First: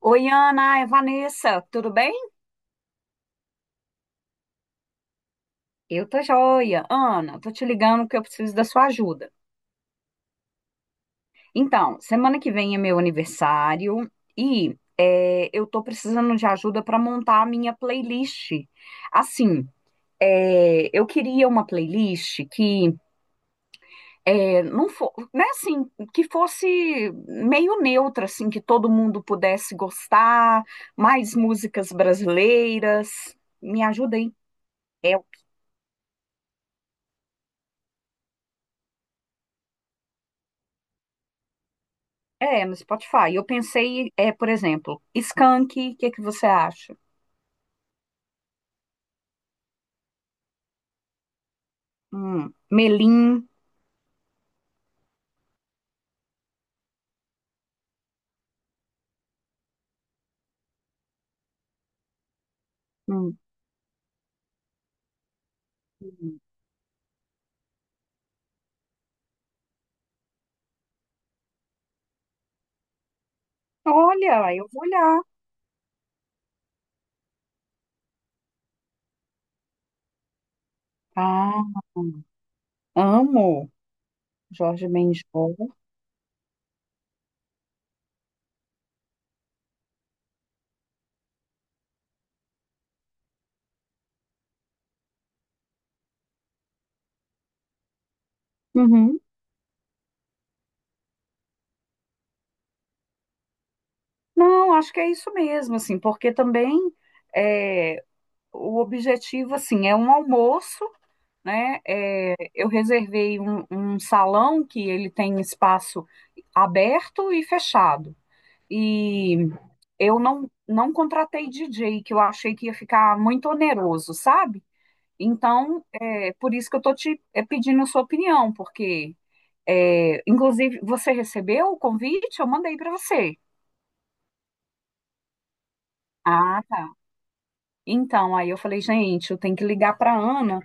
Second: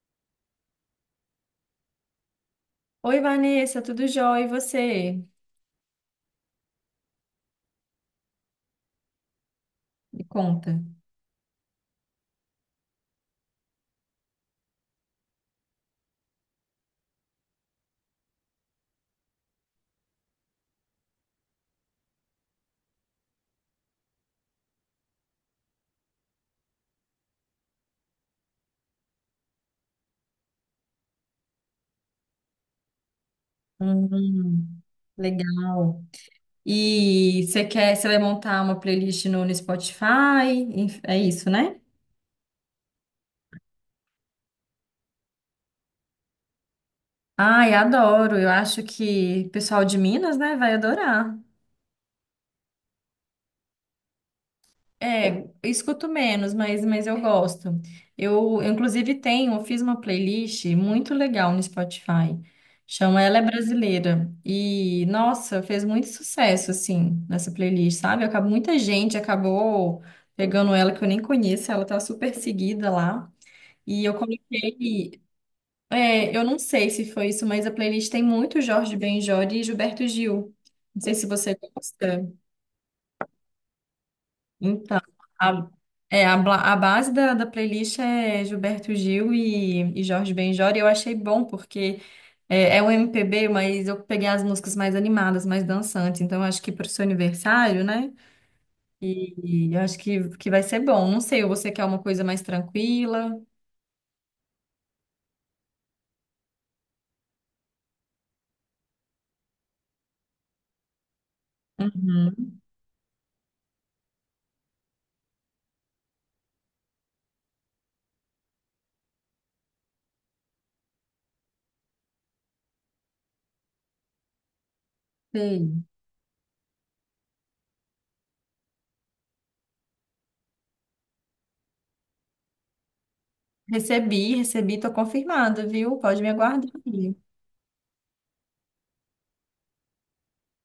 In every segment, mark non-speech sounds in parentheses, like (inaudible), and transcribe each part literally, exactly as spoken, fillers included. Oi, Ana, é Vanessa, tudo bem? Oi, Vanessa, tudo jóia? E você? Eu tô joia. Ana, tô te ligando porque eu preciso da sua ajuda. Me conta. Então, semana que vem é meu aniversário e é, eu tô precisando de ajuda para montar a minha playlist. Assim, é, eu queria uma playlist que é, não for, né, assim, que fosse meio neutra, assim, que todo mundo pudesse gostar, mais músicas brasileiras. Me ajuda aí. Hum, É, legal. E você quer, você vai montar uma playlist no, no Spotify? Enf- É isso, né? é, no Spotify. Eu pensei, é, por exemplo, Skank, o que é que você acha? Ai, adoro. Eu acho que o pessoal de Minas, né, vai adorar. Hum, Melim. É, eu escuto menos, mas, mas eu gosto. Eu, eu, inclusive, tenho, eu fiz uma playlist muito legal no Spotify. Chama Hum. Ela é Brasileira. E, nossa, fez muito Hum. sucesso, assim, nessa playlist, sabe? Acab- Muita gente acabou pegando ela que eu nem conheço, ela tá super seguida lá. E eu Olha, eu vou olhar. coloquei. É, eu não sei se foi isso, mas a playlist tem muito Jorge Ben Jor e Gilberto Gil. Não sei se você Ah, gosta. amo Jorge Então, Benjol. a, é, a, bla- a base da, da playlist é Gilberto Gil e, e Jorge Benjor, e eu achei bom, porque é, é um M P B, mas eu peguei as músicas mais animadas, mais dançantes, então eu acho que para o seu aniversário, né? Uhum. E, e eu acho que, que vai ser bom. Não sei, você quer uma coisa mais tranquila? Não, acho que é isso mesmo, assim, porque também é, o objetivo, assim, é um almoço, né? É, Uhum, eu reservei um, um salão que ele tem espaço aberto e fechado. E eu não, não contratei D J, que eu achei que ia ficar muito oneroso, sabe? sei. Então, é por isso que eu tô te é, pedindo a sua opinião, porque, é, inclusive, você recebeu o convite? Eu mandei para você. Recebi, recebi, tô confirmada, viu? Pode me Ah, aguardar. tá. Então, aí eu falei, gente, eu tenho que ligar para Ana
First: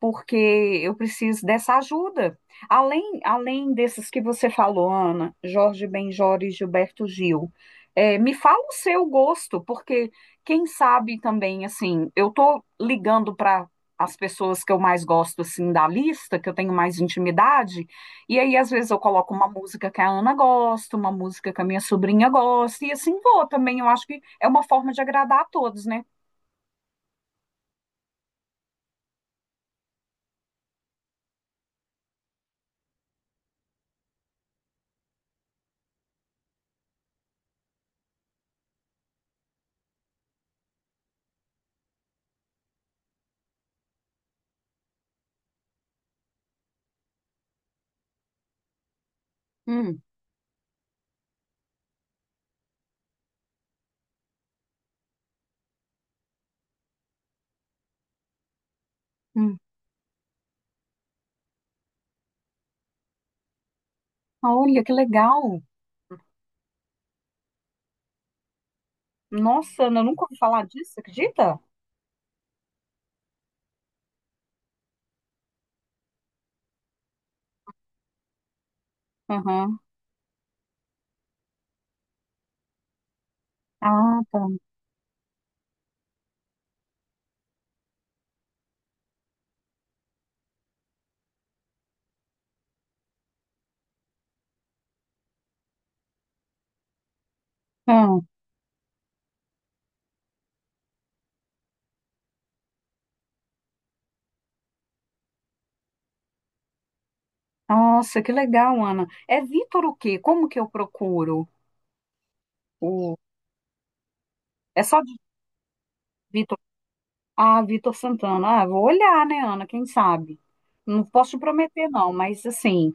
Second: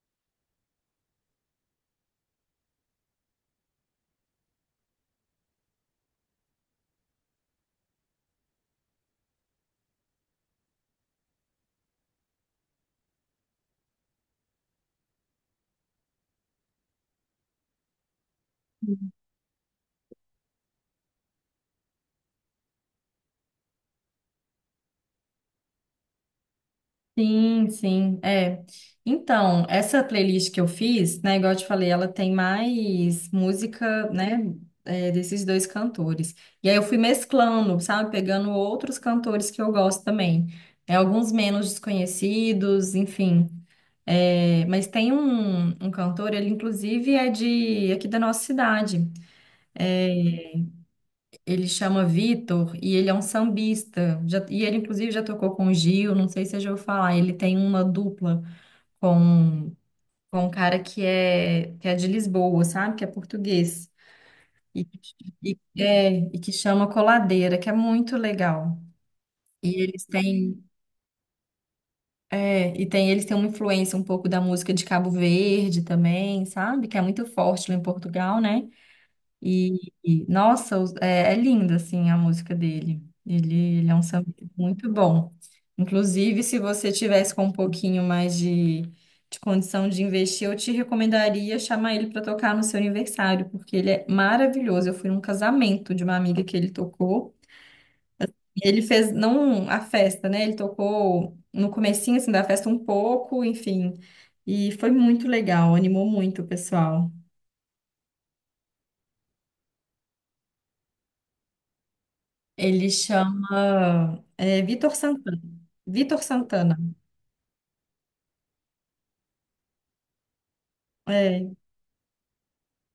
porque eu preciso dessa ajuda. Além, além desses que você falou, Ana, Jorge Benjor e Gilberto Gil, é, me fala o seu gosto, porque quem sabe também, assim, eu tô ligando para as pessoas que eu mais gosto, assim, da lista, que eu tenho mais intimidade, e aí às vezes eu coloco uma música que a Ana gosta, uma música que a minha sobrinha gosta, e assim vou também, eu acho que é uma forma de agradar a todos, né? Sim, sim, é. Então, essa playlist que eu fiz, né, igual eu te falei, ela tem mais música, né, é, desses dois cantores. E aí eu fui mesclando, sabe, pegando outros cantores que eu gosto também. É, alguns menos desconhecidos, enfim. É, mas tem um, um cantor, ele inclusive é de aqui da nossa cidade. Hum. Ele chama Vitor e ele é um sambista. Já- e ele inclusive já tocou com o Gil, não sei se você já ouviu falar. Ele tem uma dupla com Hum. com um cara que é, que é de Lisboa, sabe? Que é português. Olha, E, que e- legal. é, e que chama Coladeira, que é muito legal. E Nossa, Ana, eu eles nunca ouvi têm, falar disso, acredita? é, e tem, eles têm uma influência um pouco da música de Cabo Verde também, sabe? Que é muito forte lá em Portugal, né? Aham. E, e, nossa, os- é, é linda assim a música dele. Ele, ele é um Ah, samba tá. muito bom. Inclusive, se você tivesse com um pouquinho mais de, de condição de investir, eu te recomendaria chamar ele para tocar no seu aniversário, porque ele é maravilhoso. Eu fui num casamento de uma amiga que ele tocou. Ah, E ele fez não a festa, né? Ele tocou no comecinho assim da festa um pouco, enfim. E foi muito legal, animou muito o pessoal. nossa, que legal, Ana. É Vitor o quê? Como que eu procuro? Ele O... chama é, É Vitor só de Santana. Vitor Vitor. Santana. Ah, Vitor Santana. Ah, vou olhar, né, Ana? Quem sabe? Não posso te É. prometer, não, mas assim,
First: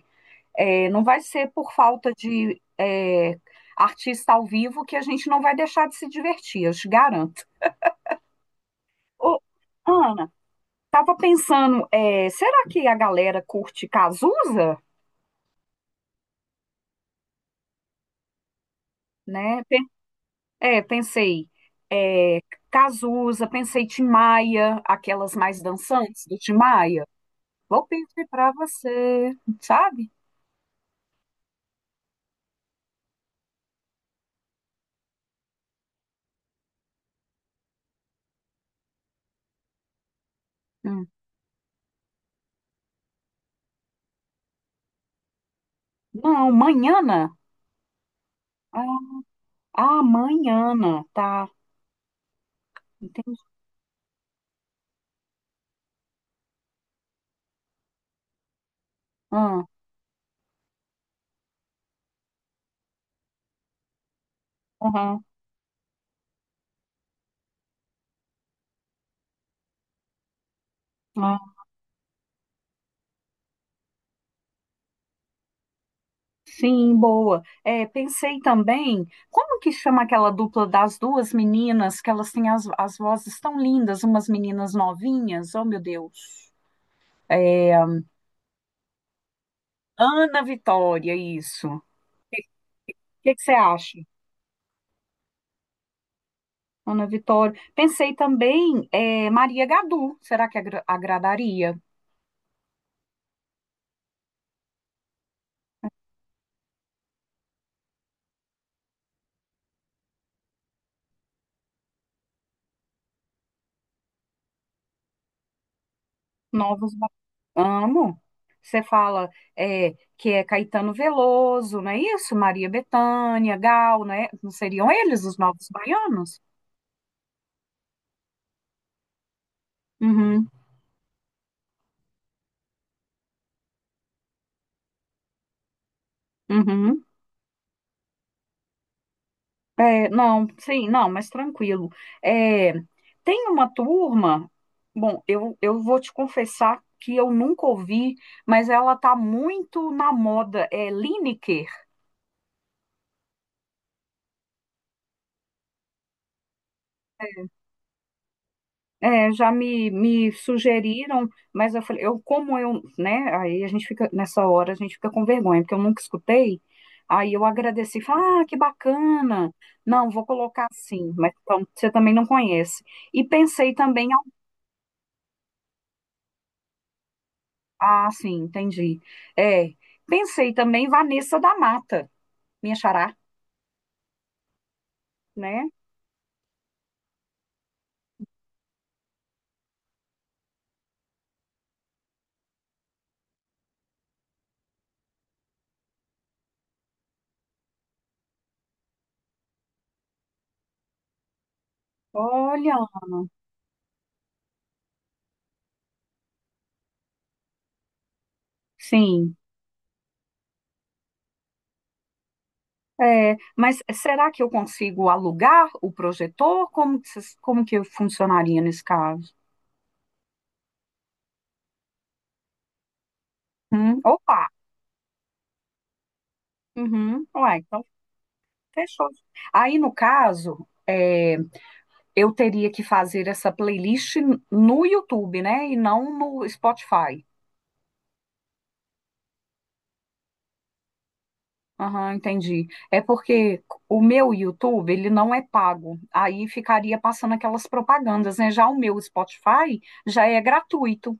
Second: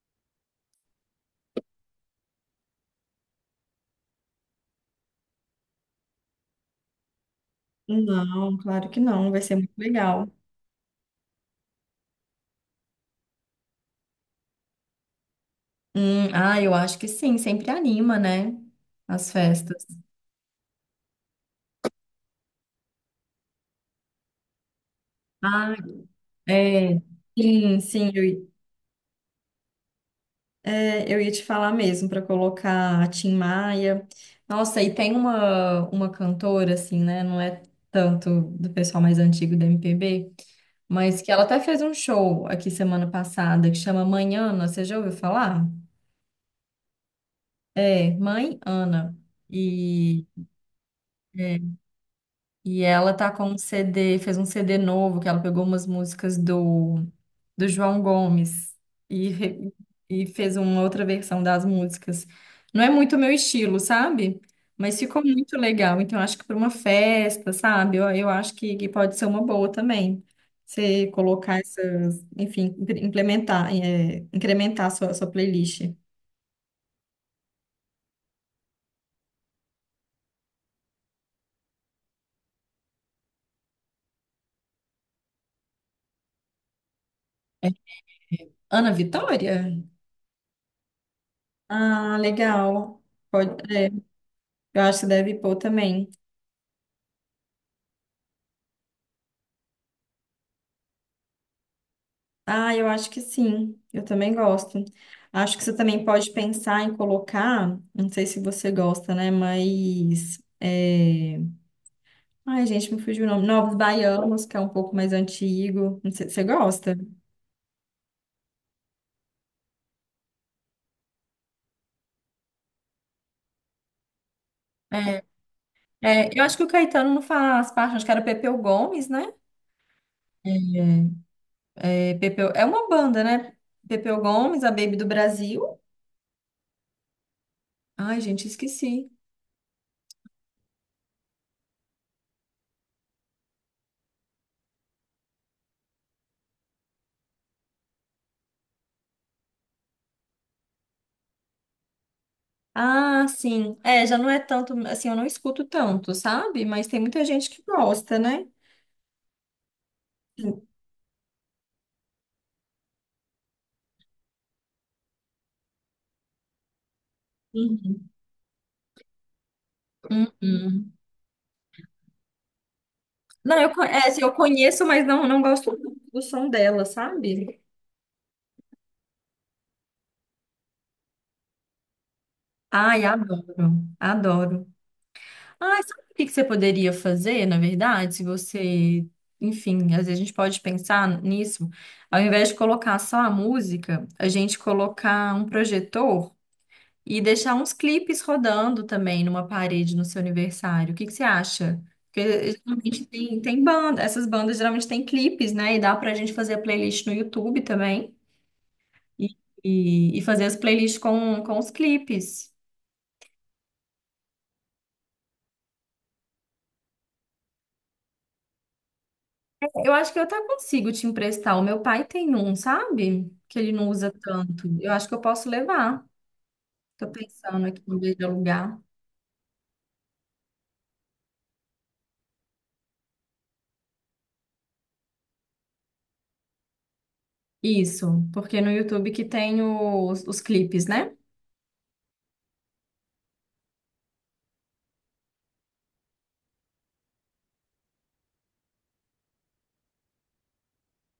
é, não vai ser por falta de é, artista ao vivo que a gente não vai deixar de se divertir, eu te garanto. Não, claro que não. Vai Ô, ser muito legal. Ana, tava pensando, é, será que a galera curte Cazuza? Hum, ah, eu acho que sim. Sempre anima, né? As Né? festas. É, pensei, é, Cazuza, pensei Tim Maia, aquelas mais Ah, dançantes do Tim é. Maia. Sim, Vou sim. Eu, pedir i- pra você, sabe? É, eu ia te falar mesmo para colocar a Tim Maia. Nossa, e tem uma, uma cantora, assim, né? Não é tanto do pessoal mais antigo da M P B, Hum. mas que ela até fez um show aqui semana passada que chama Manhana. Você já ouviu falar? Não, Manhana. É, mãe Ah, Ana. ah, E, Manhana, tá. é, e ela tá Entendi. com um C D, fez um C D novo, que ela pegou umas músicas do, do João Gomes e, Ah, re- e fez uma outra versão das músicas. Não é muito meu estilo, sabe? Mas ficou aham, muito legal. Então, acho que para uma festa, sabe? Eu, eu acho que, que pode ser uma boa também. Você ah, colocar essas, enfim, impre- implementar, é, incrementar a sua, a sua playlist. sim, boa. É, pensei também, como que chama aquela dupla das duas meninas, que elas têm as, as vozes tão lindas, umas meninas novinhas, oh meu Deus. É, Ana Vitória? Ana Vitória, isso. O Ah, legal. que que Pode, você é, acha? eu acho que deve pôr também. Ana Vitória. Pensei também, é, Maria Gadu, será que agra- agradaria? Ah, eu acho que sim. Eu também gosto. Acho que você também pode pensar em colocar, não sei se você gosta, né? Mas é... Ai, gente, me fugiu o nome. Novos Baianos, que é um pouco mais antigo. Não sei, você Novos. gosta? ba- Amo. Você fala é, que é Caetano Veloso, não é isso? Maria Bethânia, Gal, né? Não seriam É, eles os novos é, baianos? eu acho que o Caetano não faz parte, acho que era Pepeu Gomes, né? Uhum, É. É, Pepeu, é uma banda, né? Pepeu Gomes, a Baby do Brasil. uhum. Ai, gente, esqueci. É, não, sim, não, mas tranquilo. É, tem uma turma, bom, eu, eu vou te confessar que eu nunca ouvi, mas ela tá muito na moda, é Lineker. Ah, sim. É, já não é tanto, assim, eu não escuto tanto, sabe? Mas tem muita gente que gosta, né? É, já me, me Sim. sugeriram, mas eu falei, eu como eu, né? Aí a gente fica, nessa hora a gente fica com vergonha, porque eu nunca escutei. Aí eu agradeci, Uhum. falei, ah, que bacana. Não, vou colocar Uhum. assim, mas então, você também não conhece. E Não, eu, pensei co- é, também, assim, ao- eu conheço, mas não, não gosto muito do som dela, sabe? ah, sim, entendi. É, pensei também em Vanessa da Mata, minha Ai, xará, adoro, adoro. né? Ah, sabe o que que você poderia fazer, na verdade, se você, enfim, às vezes a gente pode pensar nisso, ao invés de colocar só a música, a gente colocar um projetor e deixar uns clipes rodando também numa parede no seu aniversário. O que que você acha? Porque Olha, geralmente tem, tem banda, essas bandas geralmente têm clipes, né? E dá pra gente fazer a playlist no YouTube também. E, sim. e, e fazer as playlists com, com os clipes. É, mas será que eu consigo alugar o projetor? Como que, vocês- como que funcionaria nesse caso? Eu acho que eu até consigo te emprestar. O meu pai tem um, sabe? Que ele não Hum, usa opa! tanto. Eu acho que eu posso levar. Tô Uhum. Ué, pensando aqui então em vez de alugar. fechou. Aí, no caso, é, eu teria que fazer essa playlist no YouTube, né? E não no Spotify. Isso, porque no YouTube que tem os, os clipes, né? Aham, entendi. É porque o meu YouTube, ele não é pago. Aí ficaria passando aquelas propagandas, né? Já o meu Spotify já é gratuito.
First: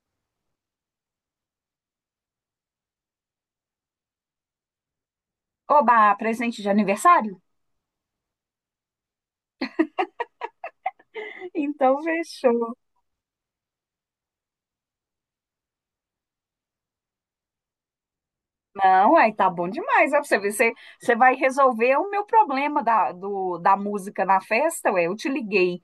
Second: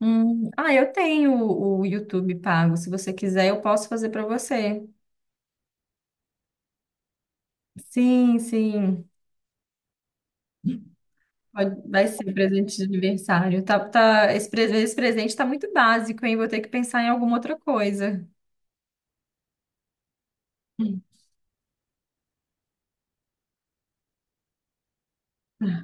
Hum, ah, eu tenho o o YouTube pago. Se você quiser, eu posso fazer para você. Oba, presente de aniversário? Sim, sim. Pode- Então Vai ser fechou. presente de aniversário. Tá, tá, esse, pre- esse presente tá muito básico, hein? Vou ter que pensar em alguma outra coisa. Não, aí tá bom demais. Ó, pra você ver, você, você vai resolver o meu problema da, do, da música na festa, ué. Eu te liguei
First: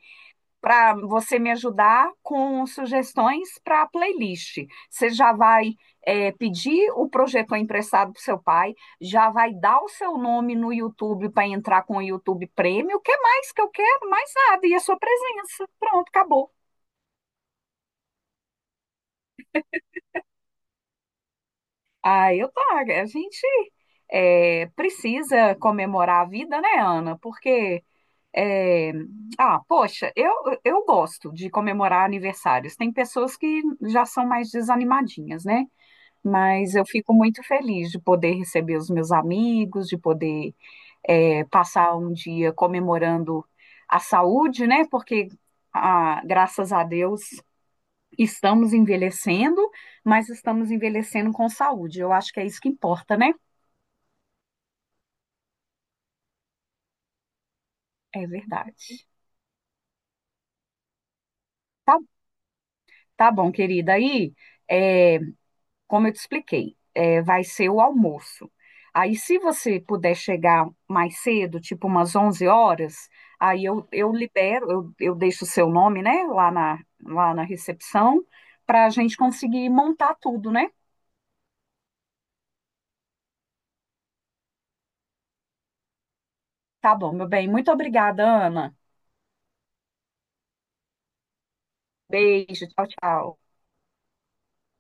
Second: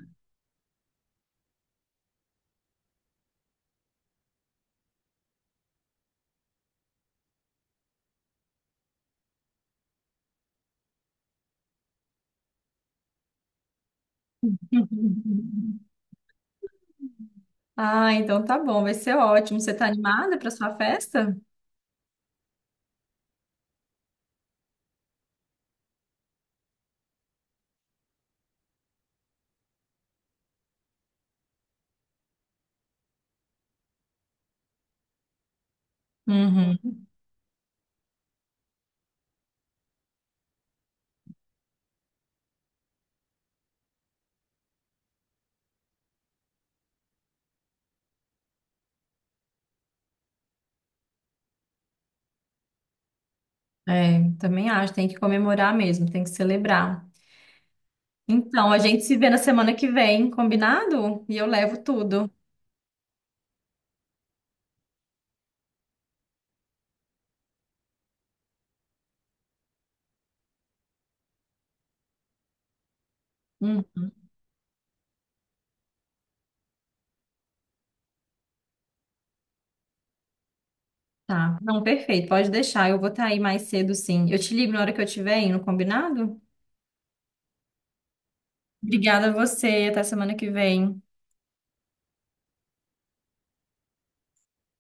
para você me ajudar com sugestões para playlist. Você já vai é, pedir o projetor emprestado pro seu pai, já vai dar o seu nome no YouTube para entrar com o YouTube Premium. O que é mais que eu quero? Mais nada. E a sua presença. (laughs) Pronto, acabou. Ah, então tá bom, vai ser ótimo. Você tá animada para sua festa? Ah, eu tá. A gente é, precisa comemorar a vida, né, Ana? Porque. É, ah, poxa, eu, eu gosto de comemorar aniversários. Tem pessoas que já são mais desanimadinhas, né? Mas eu Uhum. fico muito feliz de poder receber os meus amigos, de poder é, passar um dia comemorando a saúde, né? Porque, ah, graças a Deus, estamos envelhecendo, mas estamos envelhecendo com saúde. Eu acho que é isso que importa, né? É, também acho, tem que comemorar mesmo, tem que celebrar. É Então, a gente verdade. se vê na semana que vem, combinado? E eu levo Tá, tudo. tá bom, querida. Aí. é, como eu te expliquei, é, vai ser o almoço. Aí, se você puder chegar mais cedo, tipo umas onze horas, aí Uhum. eu, eu libero, eu, eu deixo o seu nome, né, lá na, lá na recepção, para a gente conseguir montar tudo, né? Tá. Não, perfeito. Pode deixar. Eu vou estar aí mais cedo, sim. Eu te ligo na hora que eu estiver indo, combinado? Tá bom, meu bem. Muito obrigada, Ana. Obrigada a você. Até semana que vem. Beijo, tchau, tchau.